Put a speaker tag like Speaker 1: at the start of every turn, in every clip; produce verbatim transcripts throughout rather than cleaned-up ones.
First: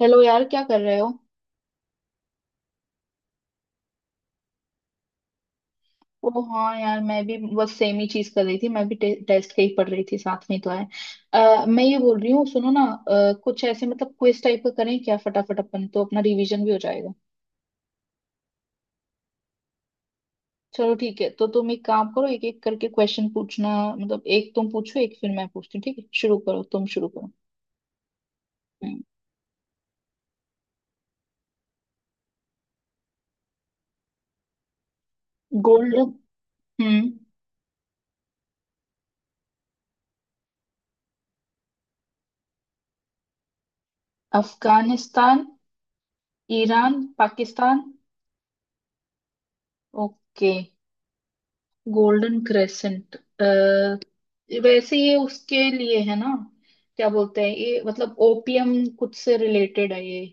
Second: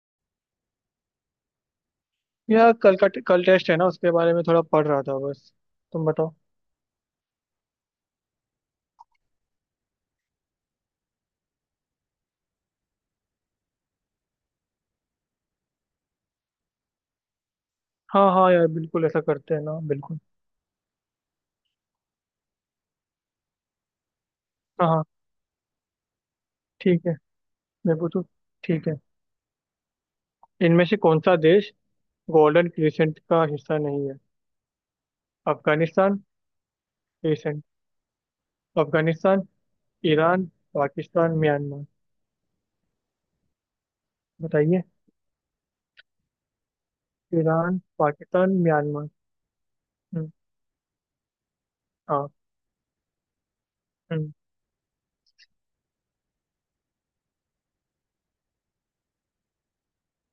Speaker 1: Hello यार, क्या कर रहे हो।
Speaker 2: यार कल का कल टेस्ट है ना, उसके बारे में थोड़ा पढ़ रहा था बस। तुम बताओ।
Speaker 1: ओ हाँ यार, मैं भी बस सेम ही चीज कर रही थी, मैं भी टे, टेस्ट के ही पढ़ रही थी, साथ में ही तो है। अ, मैं ये बोल रही हूँ, सुनो ना, अ, कुछ ऐसे मतलब क्विज टाइप का करें क्या, फटाफट अपन तो अपना रिवीजन भी हो जाएगा।
Speaker 2: हाँ हाँ यार, बिल्कुल ऐसा करते हैं ना, बिल्कुल।
Speaker 1: चलो ठीक है, तो तुम एक काम करो, एक एक करके क्वेश्चन पूछना, मतलब एक तुम
Speaker 2: हाँ
Speaker 1: पूछो
Speaker 2: हाँ।
Speaker 1: एक फिर मैं पूछती हूँ, ठीक है, शुरू करो, तुम
Speaker 2: ठीक
Speaker 1: शुरू
Speaker 2: है,
Speaker 1: करो।
Speaker 2: मैं पूछूं। ठीक है। इनमें से कौन सा देश गोल्डन क्रिसेंट का हिस्सा नहीं है?
Speaker 1: गोल्ड हम्म Gold-
Speaker 2: अफगानिस्तान,
Speaker 1: हम्म,
Speaker 2: crescent, Afghanistan, Iran, Pakistan, Myanmar. बताइए।
Speaker 1: Afghanistan Iran
Speaker 2: Iran,
Speaker 1: Pakistan.
Speaker 2: Pakistan, Myanmar. हम्म।
Speaker 1: ओके।
Speaker 2: हाँ।
Speaker 1: Golden crescent.
Speaker 2: हम्म।
Speaker 1: वैसे ये उसके लिए है ना, क्या बोलते हैं ये, मतलब ओपियम कुछ से रिलेटेड है ये,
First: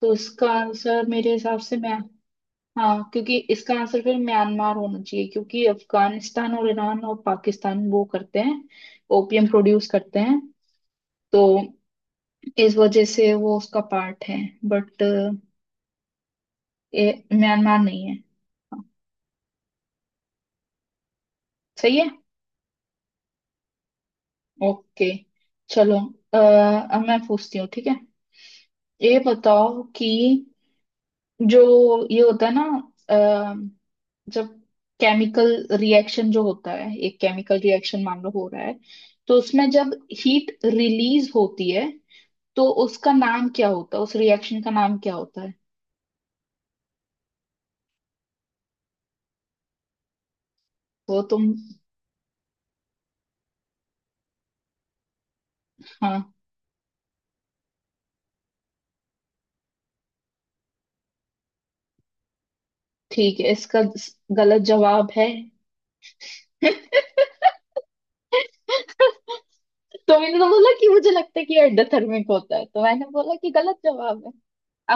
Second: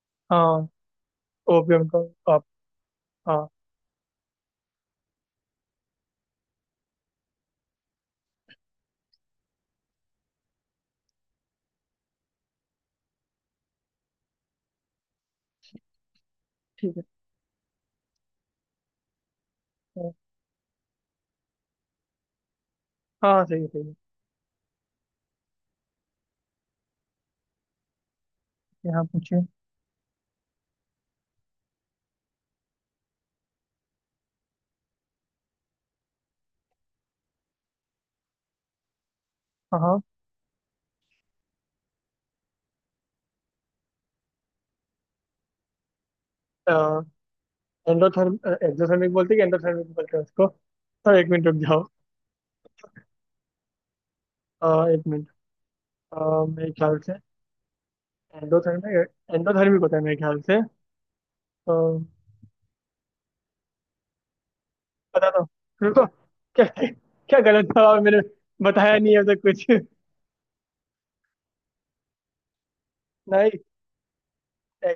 Speaker 1: तो इसका
Speaker 2: हाँ,
Speaker 1: आंसर मेरे हिसाब से
Speaker 2: ओपियम
Speaker 1: मैं...
Speaker 2: का। आप।
Speaker 1: हाँ, क्योंकि
Speaker 2: हाँ।
Speaker 1: इसका आंसर फिर म्यांमार होना चाहिए, क्योंकि अफगानिस्तान और ईरान और पाकिस्तान वो करते हैं, ओपियम प्रोड्यूस करते हैं, तो इस वजह से वो उसका पार्ट है, बट
Speaker 2: ठीक
Speaker 1: ये
Speaker 2: है।
Speaker 1: म्यांमार नहीं है। हाँ,
Speaker 2: हाँ
Speaker 1: सही है।
Speaker 2: हाँ, सही है, सही है।
Speaker 1: ओके चलो, अ, अब मैं पूछती हूँ, ठीक है।
Speaker 2: यहाँ
Speaker 1: ये
Speaker 2: पूछिए।
Speaker 1: बताओ कि जो ये होता है ना, अ, जब केमिकल रिएक्शन जो होता है, एक केमिकल रिएक्शन मान लो हो रहा है, तो उसमें जब
Speaker 2: हाँ
Speaker 1: हीट रिलीज होती है, तो उसका नाम क्या होता है, उस रिएक्शन का नाम क्या होता है।
Speaker 2: हाँ। एंडोथर्म, एक्सोथर्मिक बोलते हैं कि एंडोथर्मिक बोलते हैं उसको? हाँ,
Speaker 1: वो
Speaker 2: एक मिनट
Speaker 1: तुम...
Speaker 2: रुक जाओ। अ, एक मिनट।
Speaker 1: हाँ,
Speaker 2: अ, मेरे ख्याल से एंडोथर्मिक, एंडोथर्मिक होता है मेरे ख्याल से, तो
Speaker 1: ठीक है इसका गलत जवाब
Speaker 2: बता
Speaker 1: है
Speaker 2: दो। रुको। क्या? क्या गलत था मैंने? बताया नहीं है अब तक कुछ।
Speaker 1: तो मैंने तो बोला कि मुझे लगता है कि एंडोथर्मिक होता है, तो मैंने बोला कि
Speaker 2: नहीं,
Speaker 1: गलत जवाब है,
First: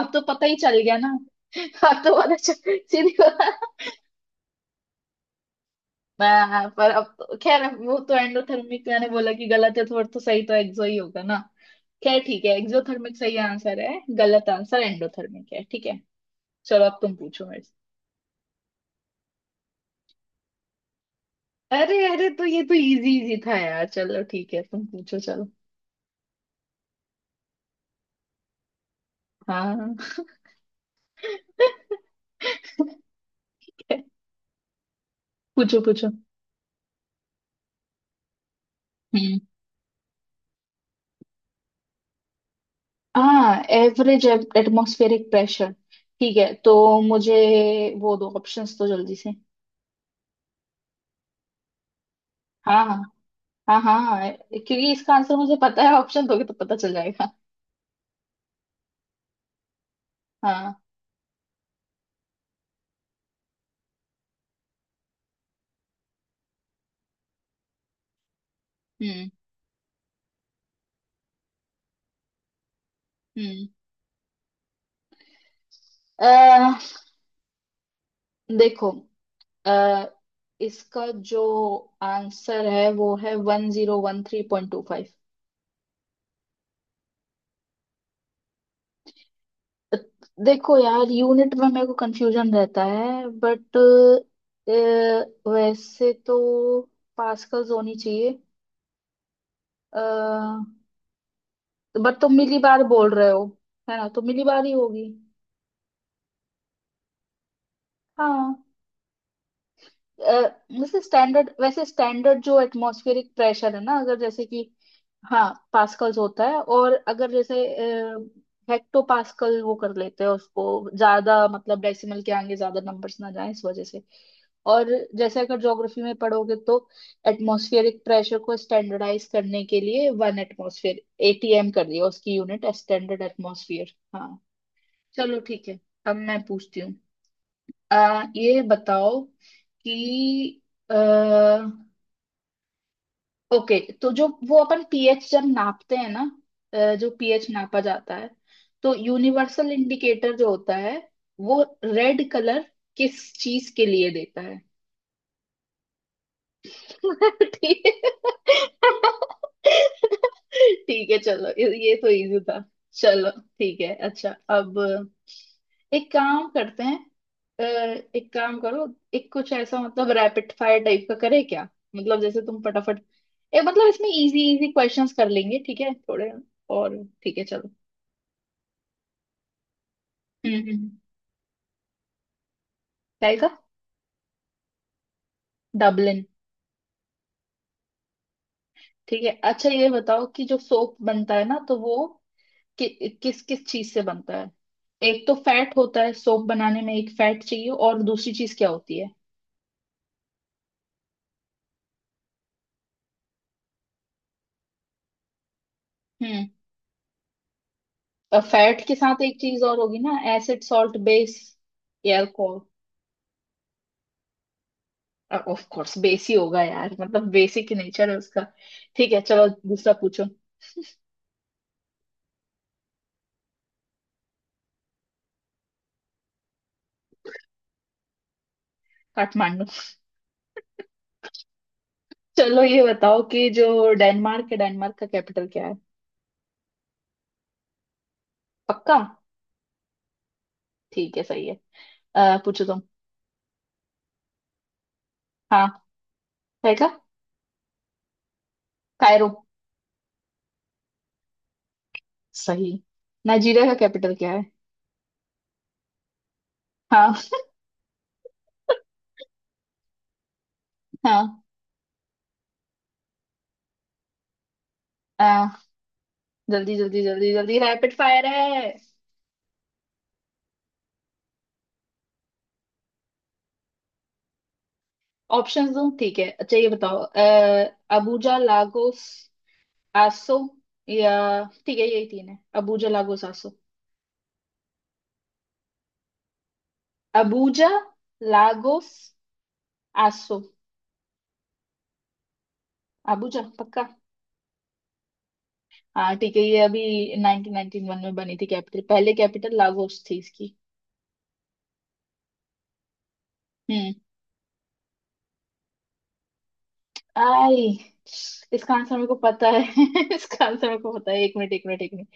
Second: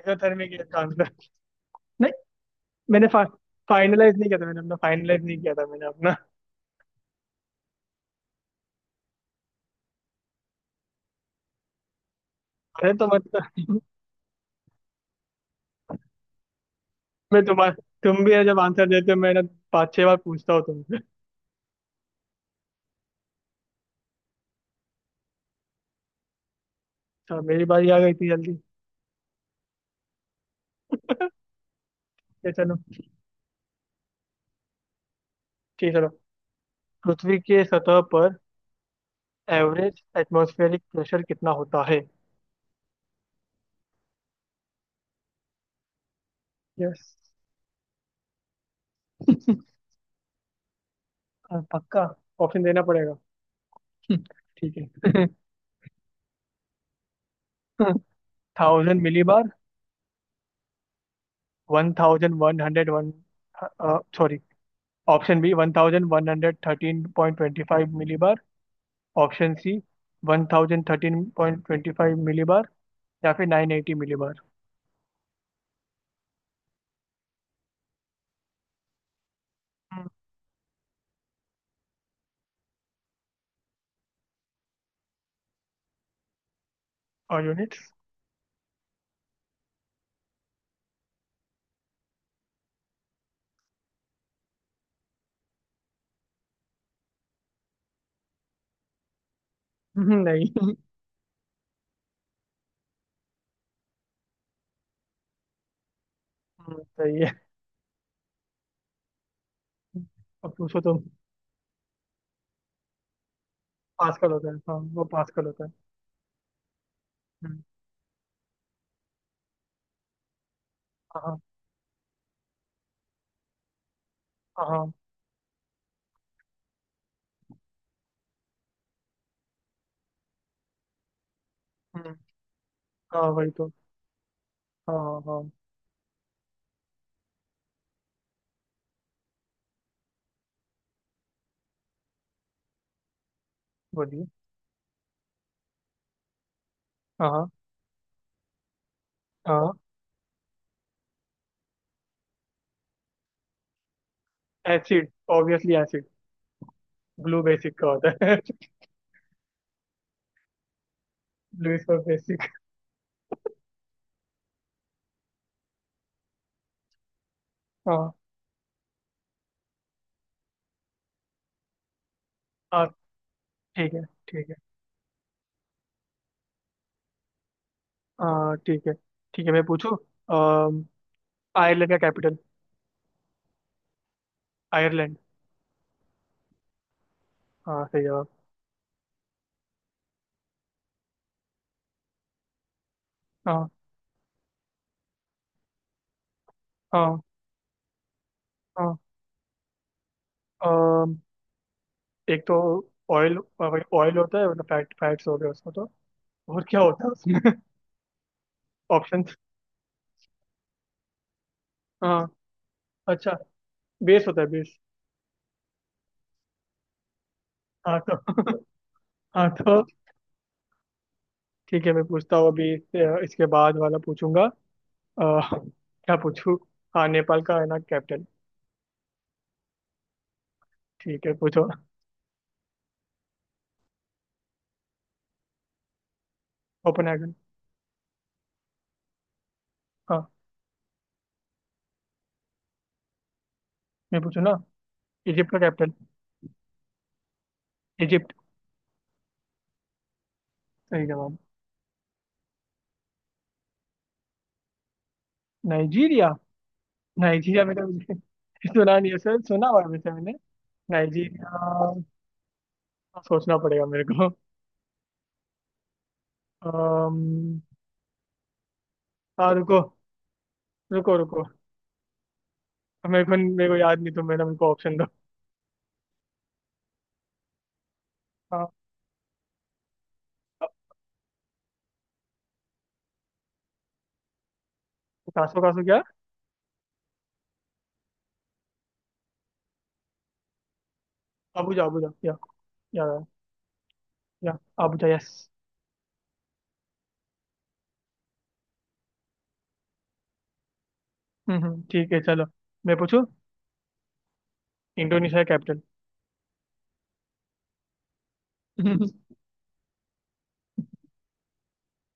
Speaker 1: अब तो पता ही
Speaker 2: है
Speaker 1: चल
Speaker 2: इसका
Speaker 1: गया
Speaker 2: आंसर।
Speaker 1: ना अब
Speaker 2: नहीं,
Speaker 1: तो पता चल,
Speaker 2: मैंने
Speaker 1: सीधी
Speaker 2: फा,
Speaker 1: बात।
Speaker 2: फाइनलाइज नहीं किया था मैंने अपना, फाइनलाइज नहीं किया था मैंने अपना।
Speaker 1: मैं पर अब तो खैर वो तो एंडोथर्मिक मैंने बोला कि गलत है, तो और तो सही तो एक्सो ही होगा ना। खैर ठीक है,
Speaker 2: अरे, तो
Speaker 1: एक्सोथर्मिक सही आंसर
Speaker 2: मतलब
Speaker 1: है, गलत आंसर एंडोथर्मिक है, ठीक है। चलो अब तुम
Speaker 2: मैं
Speaker 1: पूछो मेरे
Speaker 2: तुम्हारा।
Speaker 1: से।
Speaker 2: तुम भी है जब आंसर देते हो मैं ना पाँच छह बार पूछता हूँ तुमसे।
Speaker 1: अरे अरे, तो ये तो इजी इजी था यार, चलो ठीक है तुम पूछो चलो।
Speaker 2: तो मेरी बारी आ गई इतनी जल्दी?
Speaker 1: हाँ
Speaker 2: ये चलो,
Speaker 1: पूछो
Speaker 2: ठीक है, चलो।
Speaker 1: पूछो।
Speaker 2: पृथ्वी के सतह पर
Speaker 1: हम्म,
Speaker 2: एवरेज एटमॉस्फेरिक प्रेशर कितना होता है?
Speaker 1: हाँ एवरेज एटमॉस्फेरिक प्रेशर। ठीक है तो
Speaker 2: यस।
Speaker 1: मुझे वो दो ऑप्शंस तो जल्दी से।
Speaker 2: पक्का। ऑप्शन देना
Speaker 1: हाँ
Speaker 2: पड़ेगा।
Speaker 1: हाँ। हाँ
Speaker 2: हम्म,
Speaker 1: हाँ,
Speaker 2: ठीक
Speaker 1: क्योंकि इसका
Speaker 2: है।
Speaker 1: आंसर मुझे पता है, ऑप्शन दोगे तो पता चल जाएगा।
Speaker 2: Thousand millibar.
Speaker 1: हाँ।
Speaker 2: One thousand one hundred one, sorry, option B, one thousand one hundred thirteen point twenty five millibar.
Speaker 1: Hmm
Speaker 2: option C, one thousand thirteen point twenty five millibar. या फिर
Speaker 1: हम्म
Speaker 2: नाइन एटी मिलीबार।
Speaker 1: अह, देखो, अह, इसका जो answer है वो है one zero one three point two five.
Speaker 2: और यूनिट्स?
Speaker 1: देखो यार यूनिट में मेरे को कंफ्यूजन रहता है, बट वैसे तो पास्कल्स होनी चाहिए। अह,
Speaker 2: नहीं।
Speaker 1: बट तुम मिली बार बोल रहे हो है ना, तो मिली बार ही होगी।
Speaker 2: हम्म, सही है।
Speaker 1: हाँ अ,
Speaker 2: अब पूछो तो।
Speaker 1: वैसे स्टैंडर्ड वैसे स्टैंडर्ड जो एटमॉस्फेरिक प्रेशर है ना, अगर
Speaker 2: पास्कल
Speaker 1: जैसे
Speaker 2: होता है,
Speaker 1: कि...
Speaker 2: हाँ वो
Speaker 1: हाँ
Speaker 2: पास्कल होता है।
Speaker 1: पास्कल्स होता है, और अगर
Speaker 2: हम्म।
Speaker 1: जैसे हेक्टो पास्कल वो कर लेते हैं उसको, ज्यादा
Speaker 2: हाँ
Speaker 1: मतलब डेसिमल के आगे ज्यादा नंबर्स ना जाए इस वजह से। और
Speaker 2: हाँ।
Speaker 1: जैसे अगर ज्योग्राफी में पढ़ोगे, तो एटमॉस्फेरिक प्रेशर को स्टैंडर्डाइज करने के लिए वन एटमॉस्फेयर एटीएम कर दिया,
Speaker 2: हाँ,
Speaker 1: उसकी यूनिट स्टैंडर्ड
Speaker 2: हाँ वही तो।
Speaker 1: एटमॉस्फेयर, हाँ।
Speaker 2: हाँ
Speaker 1: चलो
Speaker 2: हाँ।
Speaker 1: ठीक है, अब मैं पूछती हूँ। आ, ये बताओ कि आ, ओके, तो जो
Speaker 2: बोलिए।
Speaker 1: वो अपन पीएच जब नापते हैं ना, अ, जो पीएच
Speaker 2: हाँ
Speaker 1: नापा जाता है, तो यूनिवर्सल
Speaker 2: हाँ।
Speaker 1: इंडिकेटर जो होता है, वो रेड कलर किस चीज के लिए देता है।
Speaker 2: Acid, obviously acid. Blue basic
Speaker 1: ठीक
Speaker 2: का होता है।
Speaker 1: है। ठीक है चलो, ये
Speaker 2: ब्लू इज
Speaker 1: ये
Speaker 2: फॉर
Speaker 1: तो इजी
Speaker 2: बेसिक।
Speaker 1: था, चलो ठीक है अच्छा। अब एक काम करते हैं, अ,
Speaker 2: हाँ।
Speaker 1: एक काम करो, एक कुछ ऐसा मतलब रैपिड फायर टाइप का करे क्या, मतलब जैसे तुम
Speaker 2: हाँ।
Speaker 1: फटाफट, ए मतलब
Speaker 2: ठीक है
Speaker 1: इसमें
Speaker 2: ठीक
Speaker 1: इजी
Speaker 2: है।
Speaker 1: इजी क्वेश्चंस कर लेंगे, ठीक है थोड़े। और ठीक है चलो।
Speaker 2: हाँ ठीक है। ठीक है, मैं पूछूँ।
Speaker 1: हम्म हम्म हम्म।
Speaker 2: आयरलैंड का कैपिटल?
Speaker 1: क्या आएगा?
Speaker 2: आयरलैंड।
Speaker 1: डबलिन।
Speaker 2: हाँ, सही जवाब।
Speaker 1: ठीक है, अच्छा ये बताओ कि जो सोप बनता है ना, तो वो कि, किस किस
Speaker 2: हाँ।
Speaker 1: चीज से बनता है। एक तो फैट होता है, सोप बनाने में एक
Speaker 2: हाँ।
Speaker 1: फैट चाहिए, और दूसरी चीज क्या
Speaker 2: हाँ।
Speaker 1: होती है।
Speaker 2: अम, एक तो ऑयल, ऑयल होता है, मतलब फैट, फैट्स हो गए उसमें तो।
Speaker 1: हम्म,
Speaker 2: और क्या होता है उसमें?
Speaker 1: और फैट के साथ एक
Speaker 2: ऑप्शंस।
Speaker 1: चीज और होगी ना, एसिड सॉल्ट बेस
Speaker 2: हाँ।
Speaker 1: एल्कोहल।
Speaker 2: अच्छा, बेस होता है, बेस।
Speaker 1: ऑफ कोर्स बेस ही होगा यार, मतलब बेसिक
Speaker 2: हाँ
Speaker 1: नेचर है
Speaker 2: तो।
Speaker 1: उसका। ठीक है चलो
Speaker 2: हाँ तो
Speaker 1: दूसरा पूछो।
Speaker 2: ठीक है, मैं पूछता हूँ, अभी इससे इसके बाद वाला पूछूंगा। अह, क्या पूछूँ? हाँ, नेपाल का है ना कैपिटल?
Speaker 1: काठमांडू।
Speaker 2: ठीक है, पूछो।
Speaker 1: चलो ये बताओ कि जो डेनमार्क है, डेनमार्क का कैपिटल क्या है।
Speaker 2: कोपेनहेगन।
Speaker 1: पक्का?
Speaker 2: हाँ।
Speaker 1: ठीक है सही है। अ, पूछो तुम।
Speaker 2: मैं पूछूँ ना। इजिप्ट का
Speaker 1: हाँ,
Speaker 2: कैपिटल?
Speaker 1: है क्या।
Speaker 2: इजिप्ट।
Speaker 1: कायरो।
Speaker 2: सही जवाब।
Speaker 1: सही। नाइजीरिया का कैपिटल क्या है।
Speaker 2: नाइजीरिया।
Speaker 1: हाँ।
Speaker 2: नाइजीरिया में तो मुझे सुना नहीं है, सर सुना हुआ है वैसे मैंने। नाइजीरिया, सोचना पड़ेगा मेरे को।
Speaker 1: हाँ जल्दी जल्दी जल्दी जल्दी
Speaker 2: अम्म,
Speaker 1: रैपिड फायर है।
Speaker 2: हाँ रुको, रुको रुको। मेरे को मेरे को याद नहीं, तो मेरा मेरे को ऑप्शन दो।
Speaker 1: ऑप्शंस दूं, ठीक है। अच्छा ये बताओ अ, अबूजा
Speaker 2: हाँ।
Speaker 1: लागोस आसो, या... ठीक है यही तीन है, अबूजा लागोस आसो।
Speaker 2: कासो, कासो क्या?
Speaker 1: अबूजा लागोस आसो।
Speaker 2: Abuja, Abuja? या या
Speaker 1: अबूजा पक्का।
Speaker 2: या अबुजा, यस।
Speaker 1: हाँ ठीक है, ये अभी नाइनटीन नाइनटी वन में बनी थी कैपिटल, पहले कैपिटल लागोस थी इसकी।
Speaker 2: हम्म हम्म, ठीक है, चलो, मैं पूछूं।
Speaker 1: हम्म।
Speaker 2: Indonesia capital?
Speaker 1: आई, इसका आंसर मेरे को पता है इसका आंसर मेरे को पता है, एक मिनट एक मिनट एक मिनट,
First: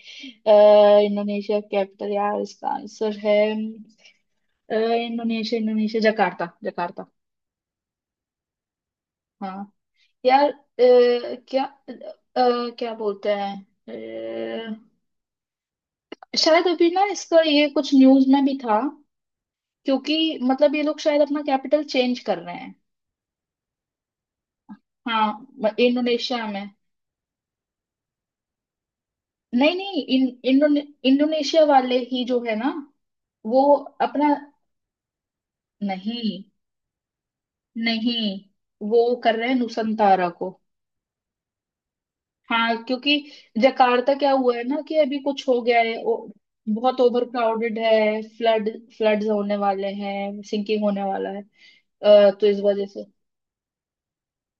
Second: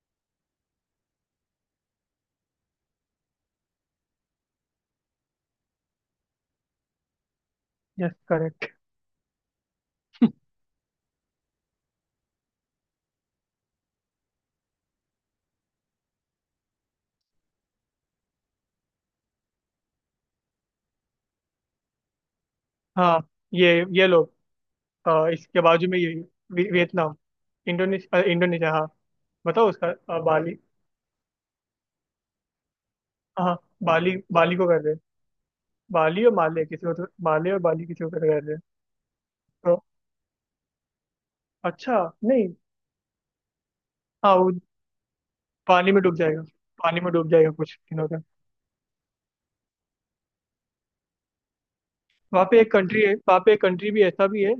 Speaker 1: अ, इंडोनेशिया कैपिटल यार, इसका आंसर है अ, Indonesia, Indonesia Jakarta, Jakarta.
Speaker 2: Yes, correct.
Speaker 1: हाँ यार, अ, क्या अ, क्या बोलते हैं, अ, शायद अभी ना इसका ये कुछ न्यूज में भी था, क्योंकि मतलब ये लोग शायद अपना कैपिटल चेंज कर रहे हैं।
Speaker 2: हाँ, ये ये लोग,
Speaker 1: हाँ,
Speaker 2: अ, इसके
Speaker 1: म-
Speaker 2: बाजू में ये,
Speaker 1: इंडोनेशिया में।
Speaker 2: वी- वियतनाम, इंडोनेशिया, इंडोनेशिया, हाँ। बताओ
Speaker 1: नहीं
Speaker 2: उसका,
Speaker 1: नहीं,
Speaker 2: अ,
Speaker 1: इन,
Speaker 2: बाली।
Speaker 1: इंडोने, इंडोनेशिया वाले ही जो है ना,
Speaker 2: हाँ,
Speaker 1: वो
Speaker 2: बाली,
Speaker 1: अपना...
Speaker 2: बाली को कर रहे हैं? बाली और
Speaker 1: नहीं,
Speaker 2: माले, किसी को तो माले और बाली किसी को कर रहे
Speaker 1: नहीं
Speaker 2: हैं?
Speaker 1: वो कर रहे हैं
Speaker 2: तो
Speaker 1: नुसंतारा को।
Speaker 2: अच्छा, नहीं।
Speaker 1: हाँ क्योंकि जकार्ता, क्या
Speaker 2: हाँ वो
Speaker 1: हुआ है ना कि अभी कुछ हो गया
Speaker 2: पानी
Speaker 1: है,
Speaker 2: में डूब
Speaker 1: ओ,
Speaker 2: जाएगा,
Speaker 1: बहुत
Speaker 2: पानी में
Speaker 1: ओवर
Speaker 2: डूब जाएगा
Speaker 1: क्राउडेड
Speaker 2: कुछ दिनों
Speaker 1: है,
Speaker 2: तक।
Speaker 1: फ्लड फ्लड्स होने वाले हैं, सिंकिंग होने वाला है, अ,
Speaker 2: वहाँ
Speaker 1: तो इस
Speaker 2: पे एक
Speaker 1: वजह
Speaker 2: कंट्री
Speaker 1: से...
Speaker 2: है, वहाँ पे एक कंट्री भी ऐसा भी है।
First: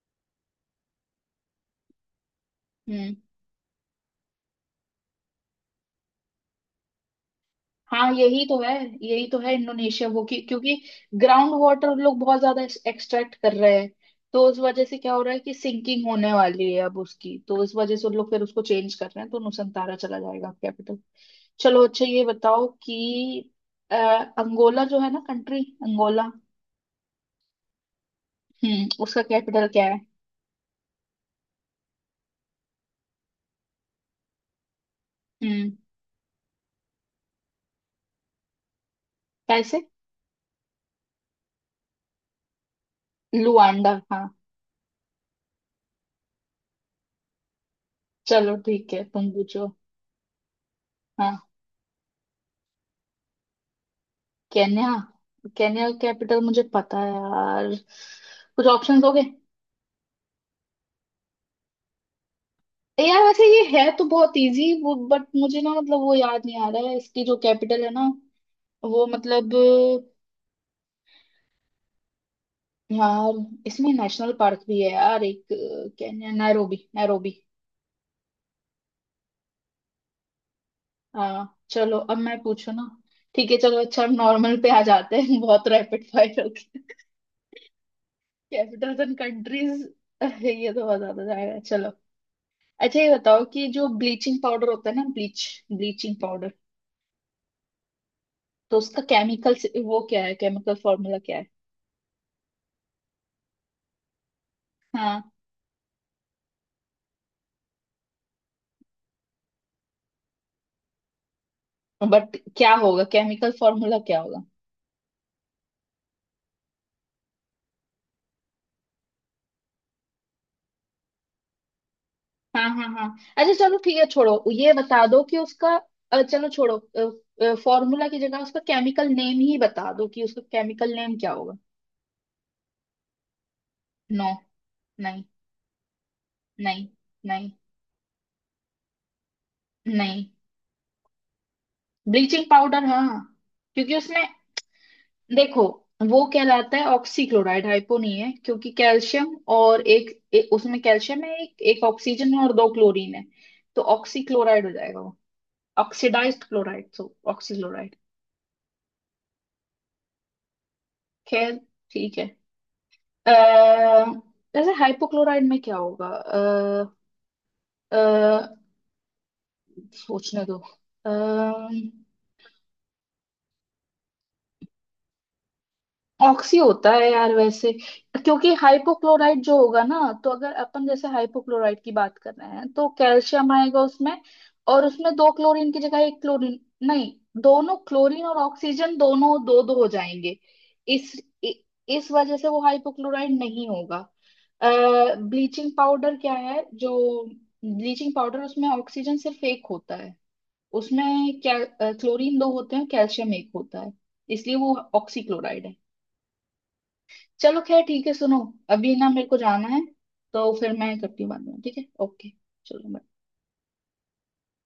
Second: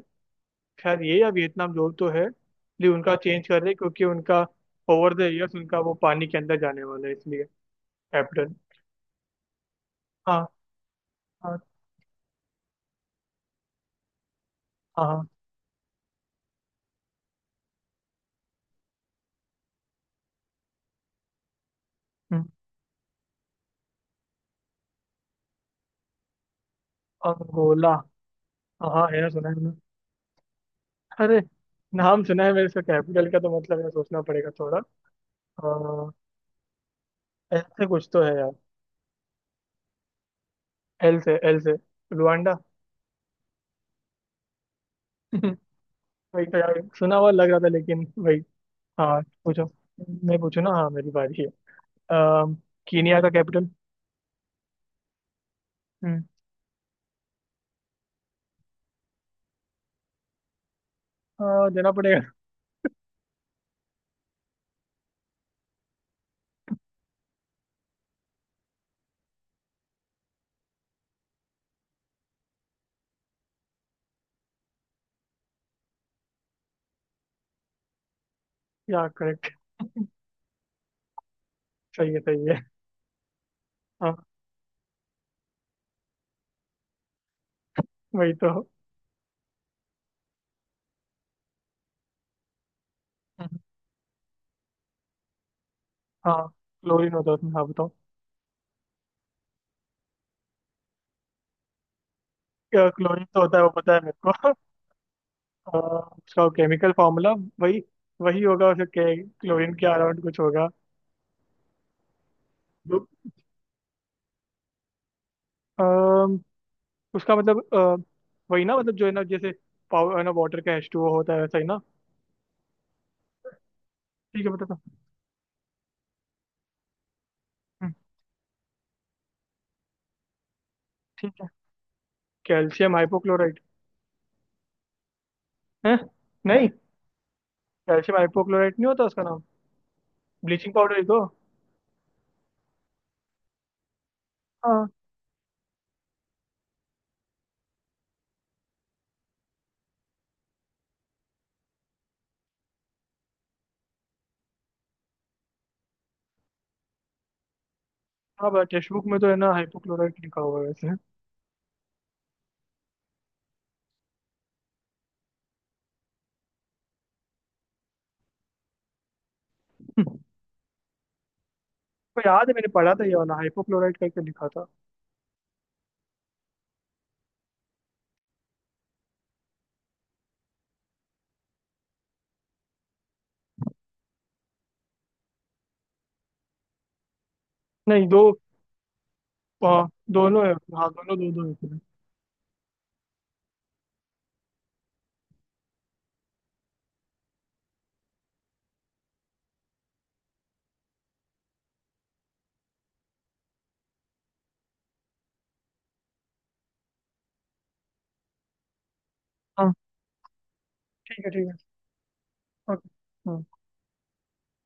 Speaker 2: खैर ये या वियतनाम जो तो है, लेकिन उनका
Speaker 1: हम्म,
Speaker 2: चेंज कर रहे हैं, क्योंकि उनका ओवर द ईयर्स उनका वो पानी के अंदर जाने वाला है, इसलिए।
Speaker 1: हाँ यही
Speaker 2: कैप्टन।
Speaker 1: तो है, यही तो है इंडोनेशिया वो कि,
Speaker 2: हाँ
Speaker 1: क्योंकि ग्राउंड
Speaker 2: हाँ
Speaker 1: वाटर लोग बहुत ज्यादा एक्सट्रैक्ट कर रहे हैं, तो उस वजह से
Speaker 2: हाँ,
Speaker 1: क्या हो
Speaker 2: हाँ।
Speaker 1: रहा है कि सिंकिंग होने वाली है अब उसकी, तो इस वजह से उन लोग फिर उसको चेंज कर रहे हैं, तो नुसंतारा चला जाएगा कैपिटल। चलो अच्छा ये
Speaker 2: हम्म।
Speaker 1: बताओ कि अ, अंगोला जो है ना कंट्री, अंगोला
Speaker 2: अंगोला। हाँ
Speaker 1: हम्म,
Speaker 2: हाँ, है
Speaker 1: उसका
Speaker 2: ना, सुना है
Speaker 1: कैपिटल
Speaker 2: मैंने।
Speaker 1: क्या है।
Speaker 2: अरे, नाम सुना है मेरे, इसका कैपिटल का तो मतलब है, सोचना पड़ेगा थोड़ा।
Speaker 1: हम्म,
Speaker 2: आ, एल से कुछ तो है यार।
Speaker 1: कैसे...
Speaker 2: एल से, एल से। रुआंडा।
Speaker 1: लुआंडा, हाँ।
Speaker 2: वही तो यार, सुना हुआ लग रहा था, लेकिन वही।
Speaker 1: चलो ठीक है,
Speaker 2: हाँ
Speaker 1: तुम
Speaker 2: पूछो।
Speaker 1: पूछो।
Speaker 2: मैं पूछू ना, हाँ मेरी बारी है।
Speaker 1: हाँ।
Speaker 2: अम, कीनिया का कैपिटल?
Speaker 1: केन्या। केन्या
Speaker 2: हम्म।
Speaker 1: कैपिटल मुझे पता है यार, कुछ ऑप्शंस हो गए।
Speaker 2: हाँ, देना पड़ेगा।
Speaker 1: यार वैसे ये है तो बहुत इजी वो, बट मुझे ना मतलब वो याद नहीं आ रहा है इसकी जो कैपिटल है ना, वो मतलब... यार इसमें नेशनल पार्क भी है यार एक, केन्या नैरोबी, नैरोबी।
Speaker 2: क्या? करेक्ट।
Speaker 1: हाँ चलो
Speaker 2: सही
Speaker 1: अब
Speaker 2: है,
Speaker 1: मैं
Speaker 2: सही
Speaker 1: पूछू
Speaker 2: है।
Speaker 1: ना। ठीक है चलो, अच्छा हम
Speaker 2: हाँ
Speaker 1: नॉर्मल पे आ जाते हैं बहुत रैपिड फायर हो गया,
Speaker 2: वही तो।
Speaker 1: कैपिटल्स एंड कंट्रीज ये तो बहुत ज्यादा जाएगा, चलो। अच्छा ये बताओ
Speaker 2: हम्म।
Speaker 1: कि जो ब्लीचिंग पाउडर होता है ना, ब्लीच ब्लीचिंग
Speaker 2: हाँ,
Speaker 1: पाउडर,
Speaker 2: क्लोरीन होता है उसमें, हाँ बताओ।
Speaker 1: तो उसका केमिकल वो क्या है, केमिकल फॉर्मूला क्या है।
Speaker 2: क्या, क्लोरीन तो होता है वो पता है मेरे को।
Speaker 1: हाँ
Speaker 2: अ, उसका केमिकल फॉर्मूला वही, वही होगा उसका, के, क्लोरीन के अराउंड कुछ होगा।
Speaker 1: बट क्या होगा,
Speaker 2: जो-
Speaker 1: केमिकल फॉर्मूला क्या होगा।
Speaker 2: अम्म, उसका मतलब, अ, वही ना, मतलब जो है ना, जैसे पावर है ना वाटर का एच टू ओ होता है, वैसा ही ना।
Speaker 1: हाँ हाँ हाँ। अच्छा चलो ठीक है छोड़ो,
Speaker 2: ठीक है, बता
Speaker 1: ये
Speaker 2: दो।
Speaker 1: बता दो कि उसका अ, चलो छोड़ो,
Speaker 2: हम्म,
Speaker 1: फॉर्मूला की जगह उसका केमिकल नेम ही बता दो, कि उसका केमिकल नेम क्या
Speaker 2: ठीक है।
Speaker 1: होगा।
Speaker 2: Calcium hypochlorite.
Speaker 1: नो। नहीं।
Speaker 2: है। नहीं,
Speaker 1: नहीं। नहीं।
Speaker 2: कैल्शियम हाइपोक्लोराइट नहीं होता उसका नाम?
Speaker 1: नहीं।
Speaker 2: ब्लीचिंग पाउडर ही तो।
Speaker 1: ब्लीचिंग पाउडर, हाँ हाँ। क्योंकि उसमें
Speaker 2: हाँ
Speaker 1: देखो, वो कहलाता है ऑक्सीक्लोराइड, हाइपो नहीं है, क्योंकि कैल्शियम और एक, एक उसमें कैल्शियम है, एक एक ऑक्सीजन है, और दो क्लोरीन है, तो ऑक्सीक्लोराइड हो जाएगा वो, ऑक्सीडाइज्ड क्लोराइड, सो ऑक्सीक्लोराइड।
Speaker 2: हाँ, टेक्स्ट बुक में तो है ना, हाइपोक्लोराइट लिखा हुआ है वैसे।
Speaker 1: खैर ठीक है। अः जैसे हाइपोक्लोराइड में क्या होगा, अः सोचने दो। अः
Speaker 2: को याद है, मैंने पढ़ा था ये वाला हाइपोक्लोराइड करके लिखा था।
Speaker 1: ऑक्सी होता है यार वैसे, क्योंकि हाइपोक्लोराइट जो होगा ना, तो अगर अपन जैसे हाइपोक्लोराइट की बात कर रहे हैं, तो कैल्शियम आएगा उसमें, और उसमें दो क्लोरीन की जगह एक क्लोरीन... नहीं, दोनों
Speaker 2: नहीं दो,
Speaker 1: क्लोरीन और ऑक्सीजन दोनों दो दो हो
Speaker 2: आ,
Speaker 1: जाएंगे।
Speaker 2: दोनों है, हाँ
Speaker 1: इस
Speaker 2: दोनों दो दो
Speaker 1: इ,
Speaker 2: है।
Speaker 1: इस वजह से वो हाइपोक्लोराइट नहीं होगा। ब्लीचिंग पाउडर क्या है जो, ब्लीचिंग पाउडर उसमें ऑक्सीजन सिर्फ एक होता है, उसमें क्या, क्लोरीन दो होते हैं, कैल्शियम एक होता है, इसलिए वो ऑक्सीक्लोराइड है। चलो खैर ठीक है सुनो, अभी ना मेरे को जाना
Speaker 2: हाँ,
Speaker 1: है, तो फिर मैं करती
Speaker 2: ठीक
Speaker 1: हूँ
Speaker 2: है,
Speaker 1: बाद
Speaker 2: ठीक है,
Speaker 1: में, ठीक है ओके। चलो
Speaker 2: ओके।
Speaker 1: bye।
Speaker 2: हाँ।